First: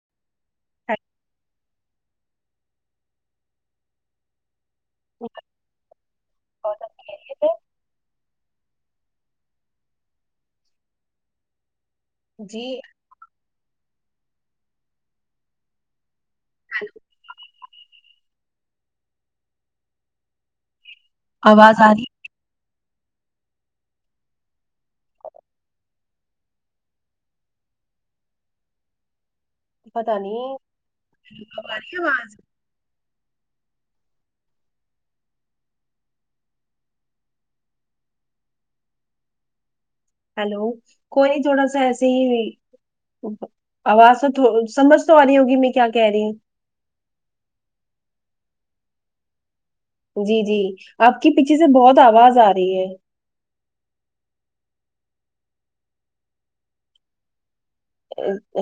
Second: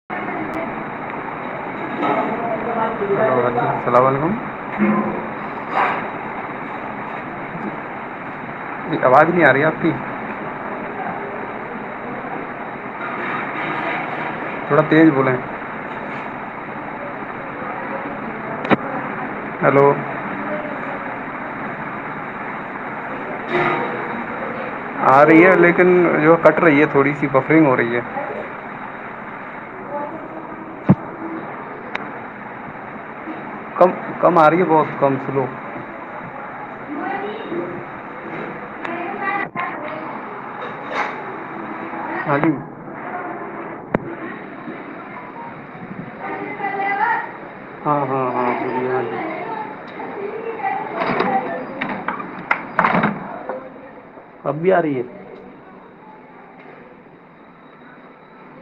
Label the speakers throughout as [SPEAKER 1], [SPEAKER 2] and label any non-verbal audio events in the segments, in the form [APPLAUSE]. [SPEAKER 1] [INAUDIBLE]
[SPEAKER 2] اچھ [INAUDIBLE]
[SPEAKER 1] السلام علیکم
[SPEAKER 2] ب تھ [INAUDIBLE]
[SPEAKER 1] جی آواز نہیں آ رہی آپ کی
[SPEAKER 2] جی
[SPEAKER 1] تھوڑا تیز بولیں
[SPEAKER 2] ہ [INAUDIBLE]
[SPEAKER 1] ہیلو
[SPEAKER 2] آواز آ رہی
[SPEAKER 1] آ رہی ہے لیکن جو کٹ رہی ہے تھوڑی سی بفرنگ ہو رہی ہے
[SPEAKER 2] پتا نہیںواز
[SPEAKER 1] کم کم آ رہی ہے بہت کم سے لوگ ج [INAUDIBLE]
[SPEAKER 2] ہیلو کوئی نہیں تھوڑا سا ایسے
[SPEAKER 1] ہاں جی
[SPEAKER 2] آواز تو سمجھ تو آ رہی ہوگی میں کیا کہہ رہی ہوں
[SPEAKER 1] ہاں ہاں ہاں تو بیا ہے
[SPEAKER 2] جی جی آپ کی پیچھے سے بہت آواز آ رہی ہے
[SPEAKER 1] فباری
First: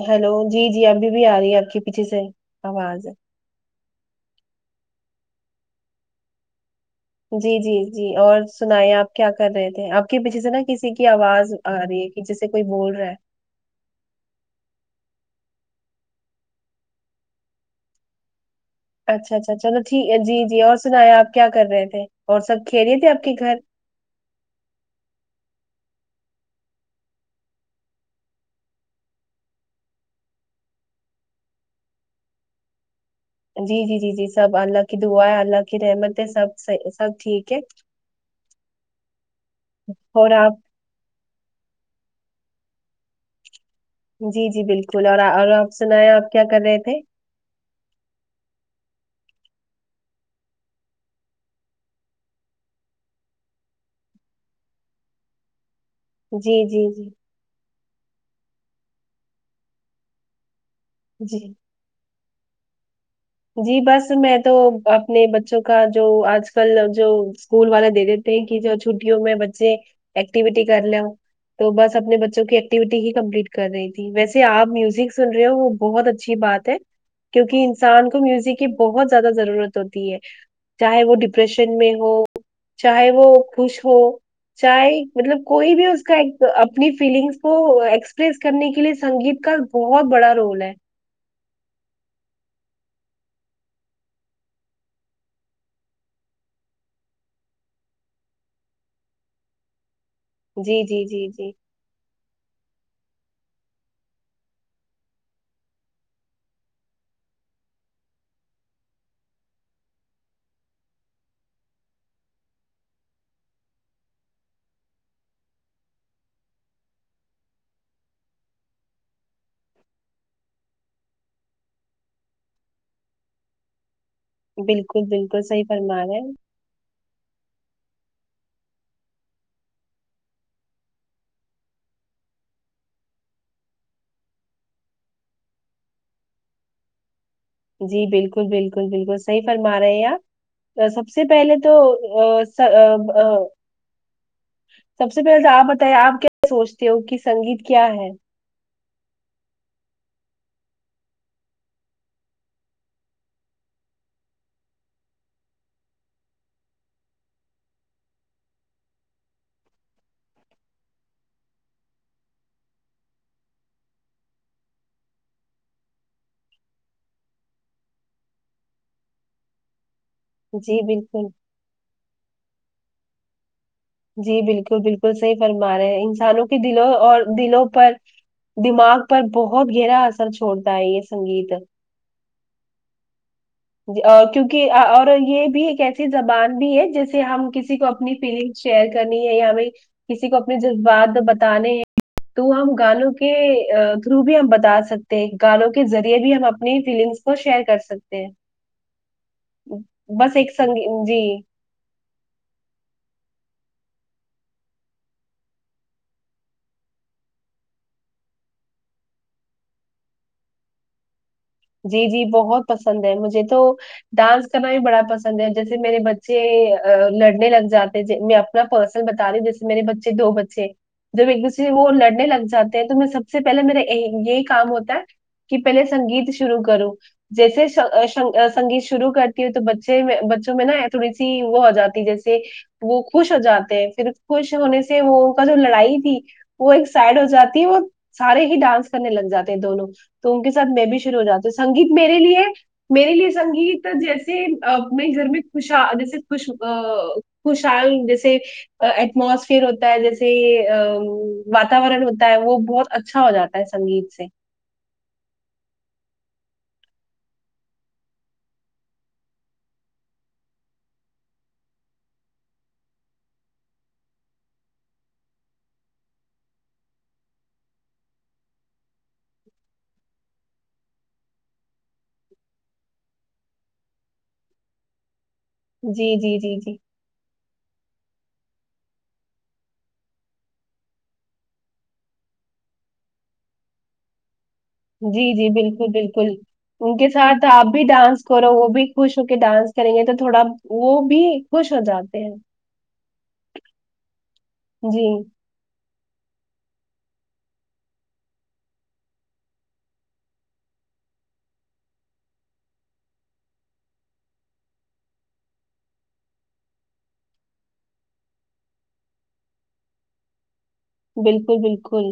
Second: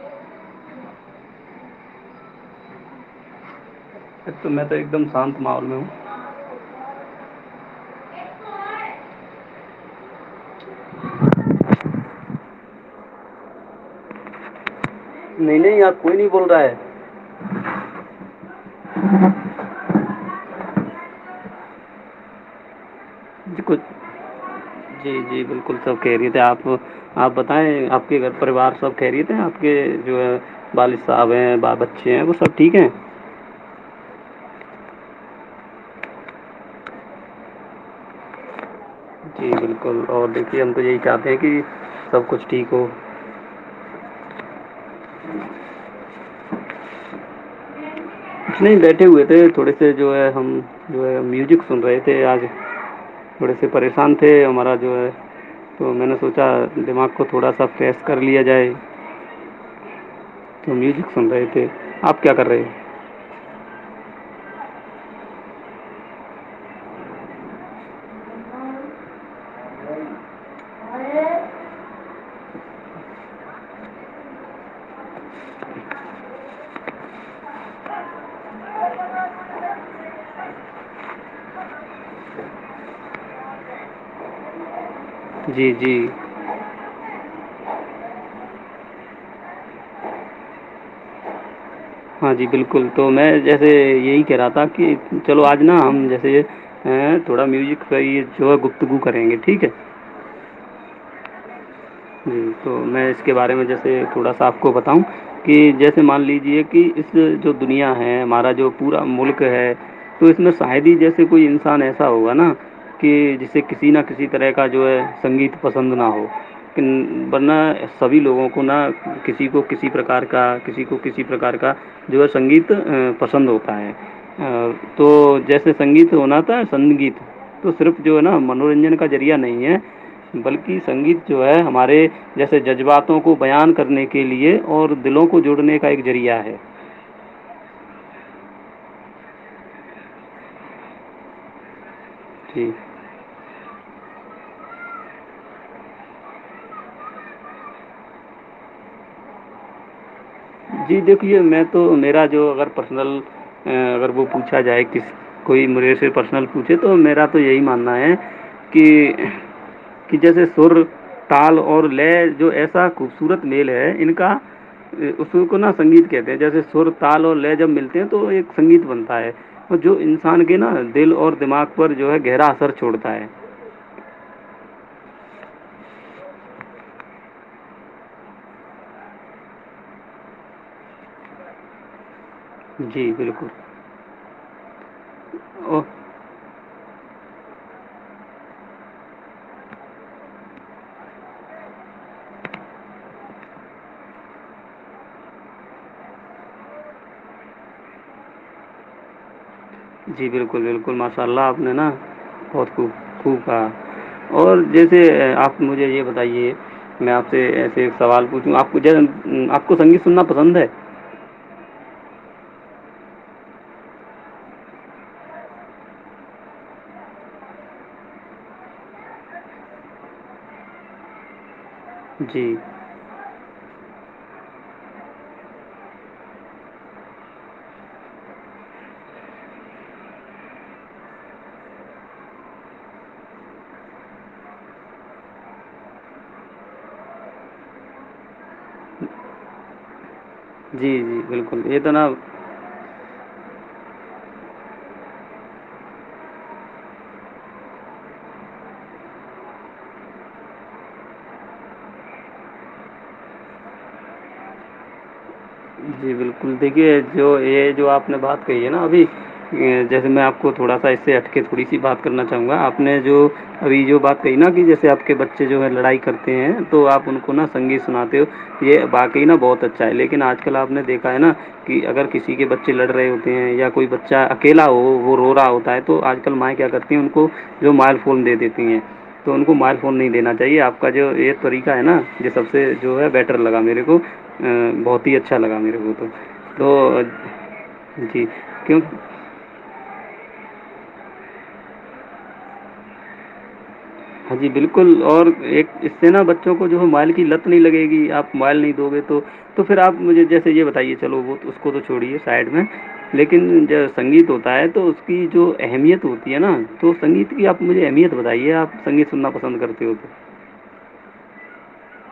[SPEAKER 2] ہیلو جی جی ابھی بھی آ رہی ہے آپ کے پیچھے سے آواز
[SPEAKER 1] ایک تو میں تو ایک دم شانت ماحول میں ہوں
[SPEAKER 2] جی جی جی اور سنیں آپ کیا کر رہے تھے آپ کے پیچھے سے نا کسی کی آواز آ رہی ہے کہ جسے کوئی بول رہا ہے
[SPEAKER 1] نہیں نہیں ار کوئی نہیں بول رہا ہے
[SPEAKER 2] اچھا اچھا چلو ٹھیک جی جی اور سنایا پ کیا کر رہے تھے اور سب کھیلے تھے پ
[SPEAKER 1] ج ک
[SPEAKER 2] [UNINTELLIGIBLE]
[SPEAKER 1] جی جی بالکل سب کہہ رہیے تھے آپ آپ بتائیں آپ کے گھر پریوار سب ٹہری تھے آپ کے جو ہے والد صاحب ہیں بال بچے ہیں وہ سب ٹھیک ہیں
[SPEAKER 2] جی جی جی جی سب اللہ کی دعا ہے اللہ کی رحمت ہے سب سب ٹھیک ہے [INAUDIBLE]
[SPEAKER 1] جی بالکل اور دیکھیے ہم تو یہی چاہتے ہیں کہ سب کچھ ٹھیک ہو
[SPEAKER 2] جی جی بالکل اور اور آپ سنایں آپ کیا کر رہے تھے
[SPEAKER 1] اتنے بیٹھے ہوئے تھے تھوڑے سے جو ہے ہم جو ہے میوزک سن رہے تھے آج تھوڑے سے پریشان تھے ہمارا جو ہے تو میں نے سوچا
[SPEAKER 2] جی جی
[SPEAKER 1] دماغ
[SPEAKER 2] جی
[SPEAKER 1] کو تھوڑا سا فریش کر لیا جائے تو میوزک سن
[SPEAKER 2] جی
[SPEAKER 1] رہے تھے آپ کیا کر رہے ہیں
[SPEAKER 2] جی بس میں تو اپنے بچوں کا جو آج کل جو اسکول والے دے دیتے کہ جو چھٹیوں میں بچے ایکٹیویٹی کر لے ہ تو بس اپنے بچوں کی ایکٹیوٹی ہی کمپلیٹ کر رہی تھی ویسے آپ میوزک سن رہے ہو وہ بہت اچھی بات ہے کیونکہ انسان کو میوزک کی بہت زیادہ ضرورت ہوتی ہے چاہے وہ ڈپریشن میں ہو چاہے وہ خوش ہو چائے مطلب
[SPEAKER 1] جی
[SPEAKER 2] کوئی بھی
[SPEAKER 1] جی
[SPEAKER 2] اس کا اپنی فیلنگس کو ایکسپریس کرنے کے لیے سنگیت کا بہت بڑا رول ہے
[SPEAKER 1] ہاں جی بالکل تو میں جیسے یہی کہہ رہا تھا کہ چلو آج نا ہم جیسے یہ ہ تھوڑا میوزک یہ جو گفتگو کریں گے ٹھیک ہے
[SPEAKER 2] جی جی جی جی
[SPEAKER 1] جی تو میں اس کے بارے میں جیسے تھوڑا سا آپ کو بتاؤں کہ جیسے مان لیجیے کہ اس جو دنیا ہے ہمارا جو پورا ملک ہے تو اس میں شاید ہی جیسے کوئی انسان ایسا ہوگا نا کہ جسے کسی نہ کسی طرح کا جو ہے سنگیت پسند نہ ہو ورنہ سبھی لوگوں کو نہ کسی کو کسی پرکار کا کسی کو کسی پرکار کا جو ہے سنگیت ا پسند ہوتا ہے
[SPEAKER 2] بالکل
[SPEAKER 1] تو
[SPEAKER 2] بالکل صحیح
[SPEAKER 1] جیسے
[SPEAKER 2] فرما
[SPEAKER 1] سنگیت
[SPEAKER 2] رہے
[SPEAKER 1] ہونا
[SPEAKER 2] ہیں
[SPEAKER 1] تھا سنگیت تو صرف جو ہے نا منورنجن کا ذریعہ نہیں ہے بلکہ سنگیت جو ہے ہمارے جیسے جذباتوں کو بیان کرنے کے لیے اور دلوں کو جوڑنے کا ایک ذریعہ ہے
[SPEAKER 2] جی بالکل بالکل بالکل صحیح فرما رہے ہیں آپ سب سب سے پہلے تو
[SPEAKER 1] جی
[SPEAKER 2] ا سب سے پہلے تو آپ بتائیے آپ کیا سوچتے ہو کہ سنگیت کیا ہے
[SPEAKER 1] جی دیکھیے میں تو میرا جو اگر پرسنل اگر وہ پوچھا جائے کس کوئی مجھے سے پرسنل پوچھے تو میرا تو یہی ماننا ہے کہ کہ جیسے سر تال اور لے جو ایسا خوبصورت میل ہے ان کا سر کو نا سنگیت کہتے ہیں جیسے سر تال اور لے جب ملتے ہیں تو ایک سنگیت بنتا ہے اور جو انسان کے نا
[SPEAKER 2] جی
[SPEAKER 1] دل
[SPEAKER 2] بالکل
[SPEAKER 1] اور دماغ پر جو ہے گہرا اثر چھوڑتا ہے
[SPEAKER 2] جی بالکل بالکل صحیح فرما رہے ہیں انسانوں کے دلوں اور دلوں پر دماغ پر بہت گہرا اثر چھوڑتا ہے یہ سنگیت
[SPEAKER 1] جی بالکل
[SPEAKER 2] کیونکہ اور یہ بھی ایک
[SPEAKER 1] او
[SPEAKER 2] ایسی زبان بھی ہے جیسے ہم کسی کو اپنی فیلنگ شیئر کرنی ہے یا ہمیں کسی کو اپنے جذبات بتانے ہیں تو ہم گانوں کے تھرو بھی ہم بتا سکتے گانوں کے ذریعے بھی ہم اپنی فیلنگس کو شیئر کر سکتے ہیں
[SPEAKER 1] جی
[SPEAKER 2] بس ایک
[SPEAKER 1] بالکل بالکل
[SPEAKER 2] سنگ جی
[SPEAKER 1] ماشاء اللہ آپ نے نا بہت خوب خوب کہا اور جیسے آپ مجھے یہ بتائیے میں آپ سے ایسے ایک سوال پوچھوں آپ کو آپ کو سنگیت سننا پسند ہے
[SPEAKER 2] جی جی بہت پسند ہے مجھے تو ڈانس کرنا بھی بڑا پسند ہے جیسے میرے بچے لڑنے لگ جاتے میں اپ پرسنل بتا رہی جسے میرے بچے دو بچے جب ایک دوسر وہ لڑنے لگ
[SPEAKER 1] جی
[SPEAKER 2] جاتے ہیں تو میں سب سے پہلے میرا یہی کام ہوتا ہے کہ پہلے سنگیت شرو کرو جیسےن سنگیت شروع کرتی ہو تو بچے میں بچوں میں نا تھوڑی سی وہ ہو جاتی جیسے وہ خوش ہو جاتے ہیں پھر خوش ہونے سے وہ ان کا جو لڑائی تھی وہ ایک سائڈ ہو جاتی ہے وہ سارے ہی ڈانس کرنے لگ جاتے ہیں دونوں تو ان کے ساتھ میں
[SPEAKER 1] جی
[SPEAKER 2] بھی شروع
[SPEAKER 1] جی
[SPEAKER 2] ہو جاتا تو
[SPEAKER 1] بالکل یہ
[SPEAKER 2] سنگیت
[SPEAKER 1] نا
[SPEAKER 2] میرے لیے میرے لیے سنگیت جیسے اپنے گھر میں خوش جیسے خوش خوشحال جیسے ایٹموسفیئر ہوتا ہے جیسے واتاورن ہوتا ہے وہ بہت اچھا ہو جاتا ہے سنگیت سے
[SPEAKER 1] جی بالکل دیکھیے جو یہ جو آپ نے بات کہی ہے نا ابھی جیسے میں آپ کو تھوڑا سا اس سے ہٹ کے تھوڑی سی بات کرنا چاہوں گا آپ نے جو ابھی جو بات کہی نا کہ جیسے آپ کے بچے جو ہے لڑائی کرتے ہیں تو آپ ان کو نا سنگیت سناتے ہو یہ باقی نا بہت اچھا ہے لیکن آج کل آپ نے دیکھا ہے نا کہ اگر کسی کے بچے لڑ رہے ہوتے ہیں یا کوئی بچہ اکیلا ہو وہ رو رہا ہوتا تو
[SPEAKER 2] جی
[SPEAKER 1] آج کل
[SPEAKER 2] جی
[SPEAKER 1] مائ
[SPEAKER 2] جی
[SPEAKER 1] کیا
[SPEAKER 2] جی
[SPEAKER 1] کرتی ہیں ان کو جو موبائل فون دے دیتی ہیں تو ان کو موبائل فون نہیں دینا چاہیے آپ کا جو یہ طریقہ ہے نا یہ سب سے جو ہے بیٹر لگا میرے کو بہت ہی اچھا
[SPEAKER 2] جی جی
[SPEAKER 1] لگا میرے
[SPEAKER 2] بالکل
[SPEAKER 1] کو تو
[SPEAKER 2] بالکل ان
[SPEAKER 1] تو
[SPEAKER 2] کے ساتھ آپ بھی ڈانس
[SPEAKER 1] جی
[SPEAKER 2] کرو وہ
[SPEAKER 1] کیوں
[SPEAKER 2] بھی خوش ہو کے ڈانس کریں گے تو تھوڑا وہ بھی خوش ہو جاتے ہیں
[SPEAKER 1] ہاں جی بالکل
[SPEAKER 2] جی
[SPEAKER 1] اور ایک سینا بچوں کو جو ہے مائل کی لت نہیں لگے گی آپ مائل نہیں دو گے تو تو پھر آپ مجھے جیسے یہ بتائیے چلو وہ اس کو تو چھوڑیے سائڈ میں لیکن جو سنگیت ہوتا ہے تو اس کی جو اہمیت ہوتی ہے نا تو سنگیت کی آپ مجھے اہمیت بتائیے آپ سگیت سننا پسند کرتے ہو تو
[SPEAKER 2] بالکل بالکل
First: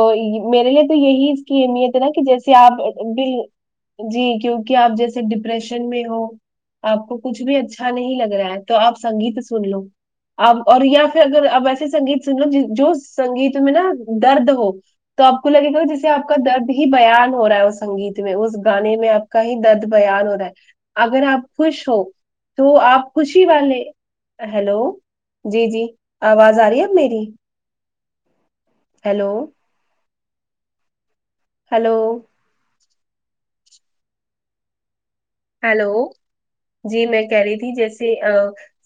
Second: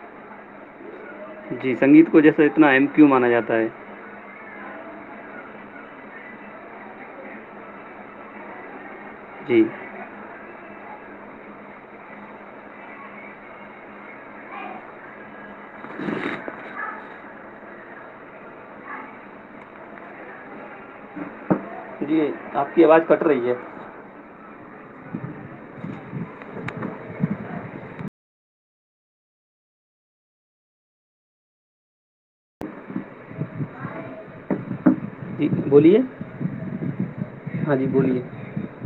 [SPEAKER 2] اور میرے لیے تو یہی
[SPEAKER 1] تو
[SPEAKER 2] کی ا
[SPEAKER 1] جی
[SPEAKER 2] نیت ہے نا
[SPEAKER 1] سنگیت کو
[SPEAKER 2] کہ جیسے
[SPEAKER 1] اتنا
[SPEAKER 2] آپ
[SPEAKER 1] اہم کیوں مانا
[SPEAKER 2] بل
[SPEAKER 1] جاتا ہے
[SPEAKER 2] جی کیونکہ آپ جیسے ڈپریشن میں ہو آپ کو کچھ بھی اچھا نہیں لگ رہا ہے تو آپ سنگیت
[SPEAKER 1] جی
[SPEAKER 2] سن لو آپ اور یا پھر اگر آپ ایسے سنگیت سن لو جو سنگیت میں نا درد ہو تو آ کو لگے گا جسے آپ کا درد ہی بیان ہو رہا ہے وہ سنگیت اس گانے میں آپ کا ہی درد بیان ہو رہا ہے اگر آپ خوش ہو
[SPEAKER 1] جی
[SPEAKER 2] تو
[SPEAKER 1] کی آواز
[SPEAKER 2] آپ
[SPEAKER 1] کٹ
[SPEAKER 2] خوشی
[SPEAKER 1] رہی ہے
[SPEAKER 2] والے ہیلو جی جی آواز آ رہی ہے اب میری ہیلو ہلو
[SPEAKER 1] جی بولیے
[SPEAKER 2] ہیلو جی میں کہہ رہی تھی
[SPEAKER 1] ہاں جی
[SPEAKER 2] جیسے
[SPEAKER 1] بولیے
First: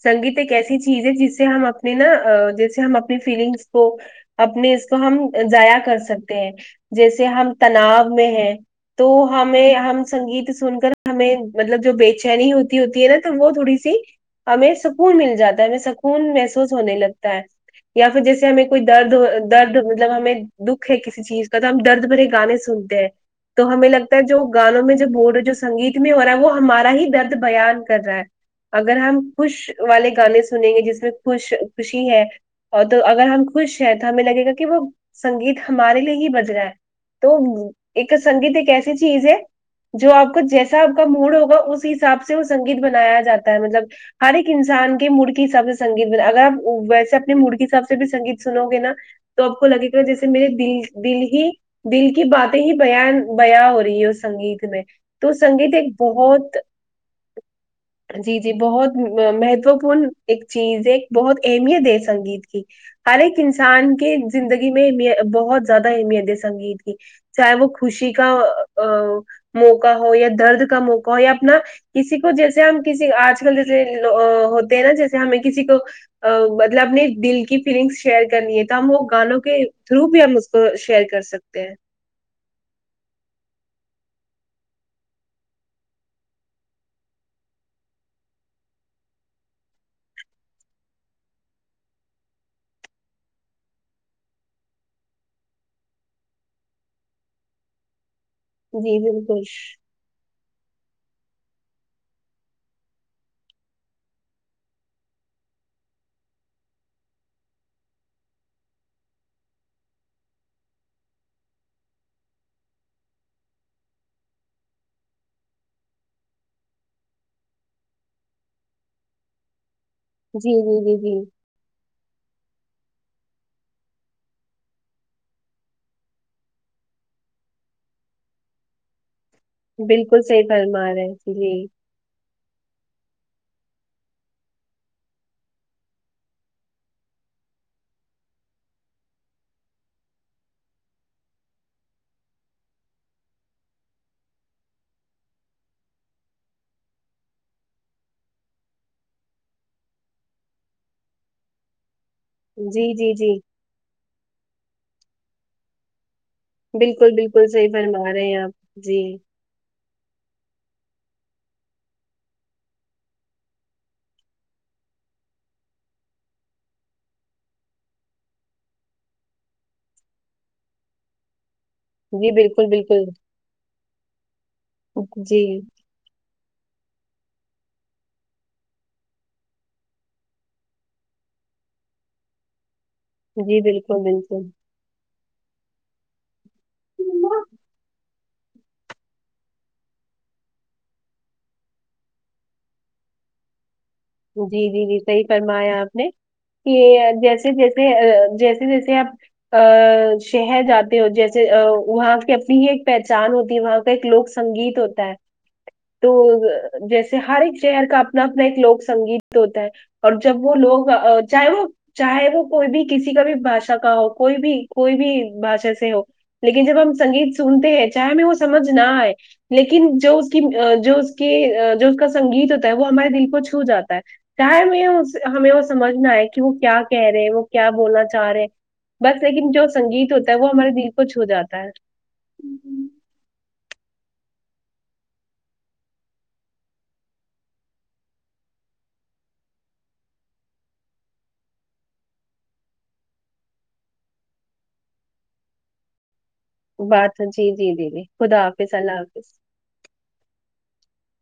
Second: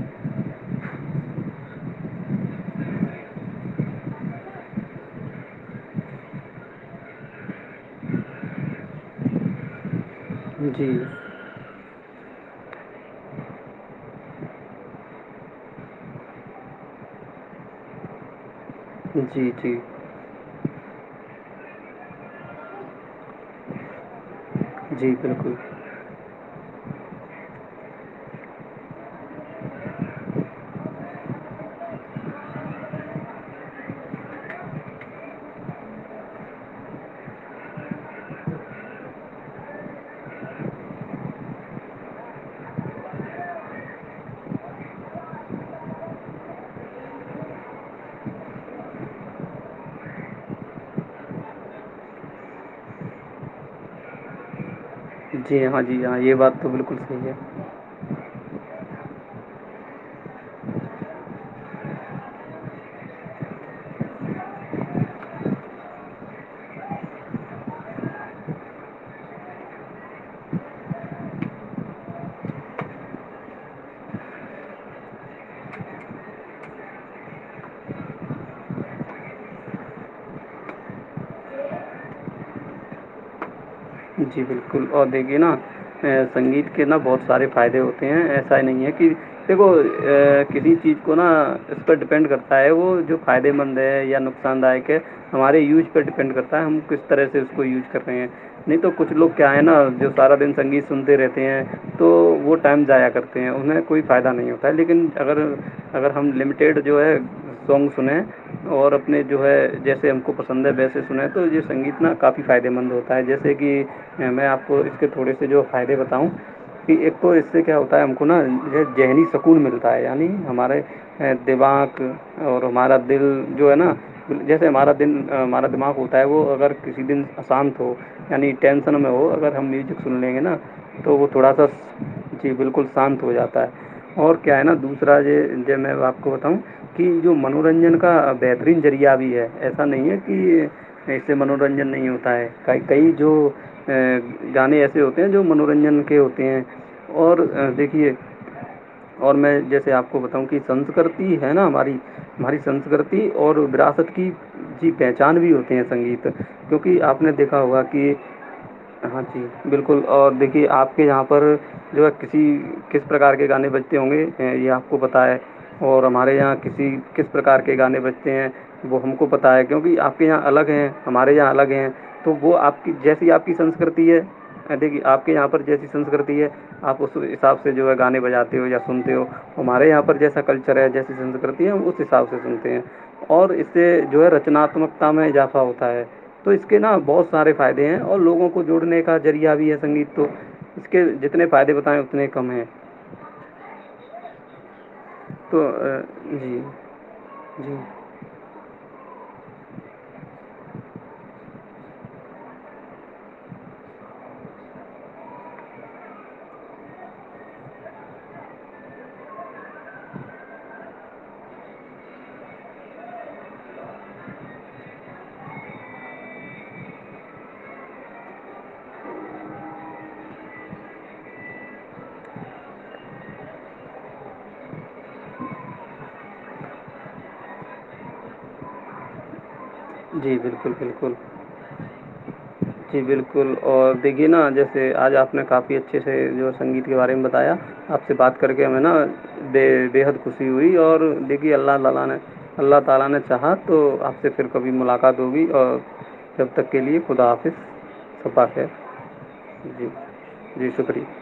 [SPEAKER 2] سنگیت ایک ایسی چیز ہے جس سے ہم اپنی نا جس سے ہم اپنی فیلنگس کو اپنے اس کو ہم ضائع کر سکتے ہیں جیسے ہم تناؤ میں ہے تو ہمیں ہم سنگیت سن
[SPEAKER 1] جی
[SPEAKER 2] کر ہمیں مطلب جو بے چینی ہوتی ہوتی ہے نا تو وہ تھوڑی سی ہمیں سکون مل جاتا ہے ہمیں سکون محسوس ہونے لگتا ہے یا پھر جیسے ہمیں کوئی درد
[SPEAKER 1] جی جی
[SPEAKER 2] درد مطلب ہمیں دکھ ہے کسی چیز کا تو ہم درد بھرے گانے سنتے ہیں تو ہمیں لگتا ہے جو گانوں میں جو
[SPEAKER 1] جی
[SPEAKER 2] بورڈ جو
[SPEAKER 1] بالکل
[SPEAKER 2] سنگیت میں ہو رہا ہے وہ ہمارا ہی درد بیان کر رہا ہے اگر ہم خوش والے گانے سنیں گے جس میں خوش خوشی ہے اور تو اگر ہم خوش ہیں تو ہمیں لگے گا کہ وہ سنگیت ہمارے لیے ہی بج رہا ہے تو ایک سنگیت ایک ایسی چیز ہے جو آپ کو جیسا آپ کا موڈ ہوگا اس حساب سے وہ سنگیت بنایا جاتا ہے مطلب ہر ایک انسان کے مور کے حساب سے سنگیت ب اگر آ ویسے اپنے مڑ کے حساب سے بھی سنگیت سنو گے نا تو آپ کو لگے گا جیسے میرے دل دل ہی دل کی باتیں ہی بان بیا ہو رہی ہے اس سنگیت میں تو
[SPEAKER 1] جی
[SPEAKER 2] سنگیت
[SPEAKER 1] ہاں
[SPEAKER 2] ایک
[SPEAKER 1] جی ہاں یہ بات
[SPEAKER 2] بہت
[SPEAKER 1] تو بالکل صحیح ہے
[SPEAKER 2] جی جی بہت مہتو پورن ایک چیز ہے بہت اہمیت ہے سنگیت کی ہر ایک انسان کے زندگی میں امی بہت زیادہ اہمیت ہے سنگیت کی چاہے وہ خوشی کا موقع ہو یا درد کا موقع ہو یا اپنا کسی کو جیسے ہم کسی آج کل جیسے ہوتے ہیں نا جیسے ہمیں کسی کو مطلب اپنے دل کی فیلنگس شیئر کرنی ہے تو ہم وہ گانوں کے تھرو بھی ہم اس شیئر کر سکتے ہیں
[SPEAKER 1] جی بالکل اور دیک گے نا سنگیت کے نہا بہت سارے فائدے ہوتے ہیں ایسا ہی نہیں ہے کہ دیکھو کسی چیز کو نا اس پر ڈپینڈ کرتا ہے وہ جو فائدے مند ہے یا نقصان دایک ہے ہمارے یوج پر ڈیپینڈ کرتا ہے ہم کس طرح سے اس کو یوج کر رہے ہیں نہیں تو
[SPEAKER 2] جی
[SPEAKER 1] کچھ لوگ کیا ہے
[SPEAKER 2] بالکل
[SPEAKER 1] نا جو سارا دن سنگیت سنتے رہتے ہیں تو وہ ٹائم جایا کرتے ہیں انہیں کوئی فائدہ نہیں ہوتا ہے لیکن اگر اگر ہم لمیٹیڈ جو ہے سانگ سن اور اپنے جو ہے جیسے ہم کو پسند ہے ویسے سنا تو یہ سنگیت ن کافی فائدے مند ہوتا ہے جیسے جیس سے کہ میں آپ کو اس کے تھوڑے سے جو فائدے بتاؤں کہ ایک تو اس سے کیا ہوتا ہے ہم کو نا یہ ذہنی سکون ملتا ہے یعنی
[SPEAKER 2] جی جی
[SPEAKER 1] ہمارے
[SPEAKER 2] جی جی
[SPEAKER 1] دماغ اور ہمارا دل جو ہے نا جیسے ہمارا دن ہمارا دماغ ہوتا ہے وہ اگر کسی دن آانت ہو یعنی ٹینسن میں ہو اگر ہم میوزک سن
[SPEAKER 2] بالکل
[SPEAKER 1] لیں گے
[SPEAKER 2] صحیح
[SPEAKER 1] نا
[SPEAKER 2] فرما رہے
[SPEAKER 1] تو وہ
[SPEAKER 2] ہیں
[SPEAKER 1] تھوڑا
[SPEAKER 2] جی
[SPEAKER 1] سا جی بالکل شانت ہو جاتا ہے اور کیا ہے نا دوسرا یہ میں آپ کو بتاؤں کہ جو منورنجن کا بہترین ذریعہ بھی ہے ایسا نہیں ہے کہ اس سے منورنجن نہیں ہوتا ہے کئی جو گانے ایسے ہوتے ہیں جو منورنجن کے ہوتے ہیں اور دیکھیے اور میں جیسے آپ کو بتاؤں کہ سنسکرتی ہے نا ہماری ہماری
[SPEAKER 2] جی جی
[SPEAKER 1] سنسکرتی
[SPEAKER 2] جی
[SPEAKER 1] اور وراثت کی جی پہچان بھی ہوتی ہیں سنگیت کیونکہ
[SPEAKER 2] بالکل
[SPEAKER 1] آپ نے
[SPEAKER 2] بالکل
[SPEAKER 1] دیکھا
[SPEAKER 2] صحیح
[SPEAKER 1] ہوگا کہ
[SPEAKER 2] فرما رہے ہیں آپ
[SPEAKER 1] جی بالکل اور دیکھیے آپ کے یہاں پر جو ہے کسی کس پرکار کے گانے بجتے ہوں گے یہ آپ کو پتا ہے اور ہمارے یہاں کسی کس پرکار کے گانے بجتے ہیں وہ ہم کو پتا ہے کیونکہ آپ کے یہاں الگ ہے ہمارے یہاں الگ ہیں
[SPEAKER 2] جی
[SPEAKER 1] تو وہ
[SPEAKER 2] بالکل
[SPEAKER 1] آپ کی
[SPEAKER 2] بالکل
[SPEAKER 1] جیسی آپ کی سنسکرتی ہے دیکھیے آپ کے
[SPEAKER 2] جی
[SPEAKER 1] یہاں پر جیسی سنسکرتی ہے آپ اس حساب سے جو ہے گانے بجاتے ہو یا سنتے ہو ہمارے یہاں پر جیسا کلچر ہے جیسی سسکرتی ہے ہم اس حساب سے سنتے ہیں اور
[SPEAKER 2] جی
[SPEAKER 1] اس سے
[SPEAKER 2] بالکل
[SPEAKER 1] جو ہے
[SPEAKER 2] بالکل
[SPEAKER 1] رچناتمکتا میں اضافہ ہوتا ہے تو اس کے نام بہت سارے فائدے ہیں اور لووں کو جوڑنے کا ذریعہ بھی ہے سنگیت تو اس کے جتنے فائدے بتائے اتنے کم ہیں
[SPEAKER 2] [INAUDIBLE] جی جی جی صحیح
[SPEAKER 1] تو
[SPEAKER 2] فرمایا آپ نے
[SPEAKER 1] جی
[SPEAKER 2] کہ جیسے
[SPEAKER 1] جی
[SPEAKER 2] جیسے جیسے جی جیسے آپ شہر جاتے ہو جیسے وہاں کی اپنی ہی ایک پہچان ہوتی وہاں ایک لوک سنگیت ہوتا ہے تو جیسے ہر ایک شہر کا اپنا اپنا ایک لوک سنگیت ہوتا ہے اور جب وہ لوگ چاہے وہ چاہے وہ کوئی بھی کسی کا بھی بھاشا کا ہو کوئی بھی کوئی بھی بھاشا سے ہو لیکن جب ہم سنگیت سنتے ہیں چاہے ہمیں وہ سمجھ نہ آئے لیکن جو اس کی جو اس کے جو اس کا سنگیت ہوتا ہے وہ ہمارے دل کو چھو جاتا ہے چاہے ہم ہمیں وہ سمجھنا ہے کہ وہ کیا کہہ رہے ہیں وہ کیا بولنا چاہ رہے بس لیکن جو سنگیت ہوتا ہے
[SPEAKER 1] جی
[SPEAKER 2] وہ ہمارے
[SPEAKER 1] بالکل
[SPEAKER 2] دل کو
[SPEAKER 1] بالکل
[SPEAKER 2] چھو جاتا ہے
[SPEAKER 1] جی بالکل اور دیکھیے نا جیسے آج آپ نے کافی اچھے سے جو سنگیت کے بارے میں بتایا آپ سے بات کر کے ہمیں نا بے بے حد خوشی ہوئی اور دیکھی اللہ تعالی نے اللہ تعالی نے چاہا تو آپ سے پھر کبھی ملاقات ہوگی اور جب تک کے لیے
[SPEAKER 2] بات
[SPEAKER 1] خدا
[SPEAKER 2] جی
[SPEAKER 1] آفس
[SPEAKER 2] جی جی جی خدا
[SPEAKER 1] صفا خیر
[SPEAKER 2] حافظ اللہ حافظ
[SPEAKER 1] جی جی شکریہ